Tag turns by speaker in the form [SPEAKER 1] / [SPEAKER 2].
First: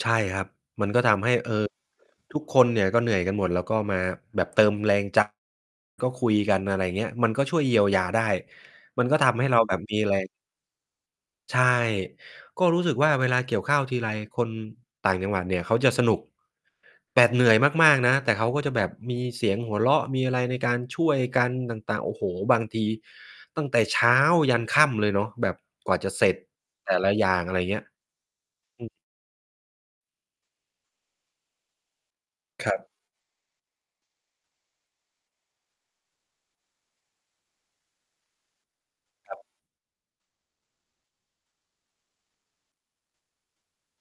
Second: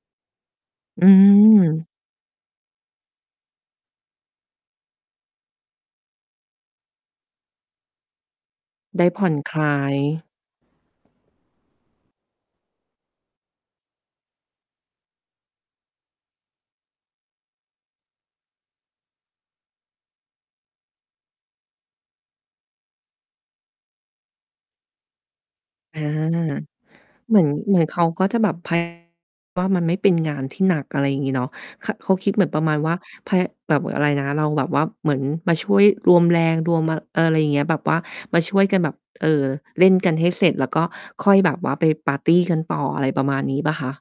[SPEAKER 1] ใช่ครับ มันก็
[SPEAKER 2] อื
[SPEAKER 1] ทำให้ เอ่อ
[SPEAKER 2] ม
[SPEAKER 1] ทุกคนเนี่ยก็เหนื่อยกันหมด แล้วก็มาแบบเติมแรง ใจ ก็คุยกัน อะไรเงี้ย มันก็ช่วยเยียวยาได้
[SPEAKER 2] ไ
[SPEAKER 1] ม
[SPEAKER 2] ด
[SPEAKER 1] ั
[SPEAKER 2] ้
[SPEAKER 1] นก็
[SPEAKER 2] ผ
[SPEAKER 1] ท
[SPEAKER 2] ่อน
[SPEAKER 1] ำให้
[SPEAKER 2] ค
[SPEAKER 1] เรา
[SPEAKER 2] ล
[SPEAKER 1] แบ
[SPEAKER 2] า
[SPEAKER 1] บม
[SPEAKER 2] ย
[SPEAKER 1] ีแรง ใช่ ก็รู้สึกว่าเวลาเกี่ยวข้าวทีไร คนต่างจังหวัดเนี่ยเขาจะสนุก แบบเหนื่อยมาก ๆ นะ แต่เขาก็จะแบบมีเสียงหัวเราะ มีอะไรในการช่วยกันต่าง ๆ โอ้โฮ! บางทีตั้งแต่เช้ายันค่ำเลยเนาะแบบกว่
[SPEAKER 2] อ
[SPEAKER 1] า
[SPEAKER 2] า
[SPEAKER 1] จะเสร็จแต่ละอย
[SPEAKER 2] เ
[SPEAKER 1] ่
[SPEAKER 2] หม
[SPEAKER 1] า
[SPEAKER 2] ื
[SPEAKER 1] ง
[SPEAKER 2] อน
[SPEAKER 1] อะไร
[SPEAKER 2] เห
[SPEAKER 1] เ
[SPEAKER 2] ม
[SPEAKER 1] งี
[SPEAKER 2] ื
[SPEAKER 1] ้
[SPEAKER 2] อ
[SPEAKER 1] ย
[SPEAKER 2] นเขาก็จะแบบ พ
[SPEAKER 1] อืม
[SPEAKER 2] ว่า มันไม่เป็นงานที่หนัก อะไรอย่างงี้เนาะ ข เขาคิดเหมือนประ
[SPEAKER 1] ค
[SPEAKER 2] ม
[SPEAKER 1] ร
[SPEAKER 2] า
[SPEAKER 1] ั
[SPEAKER 2] ณ
[SPEAKER 1] บ
[SPEAKER 2] ว่า พ แบบอะไรนะ เราแบบว่าเหมือนมาช่วยรวมแรงรวม อะ อะไรอย่างเงี้ย แบบว่ามาช่วยกันแบบ เอ่
[SPEAKER 1] ครับ
[SPEAKER 2] อ เล่นกันให้เสร็จ แล้วก็ค่อยแบบว่าไปปาร์ตีกันต่อ อะไรประมาณนี้เปล่าคะ?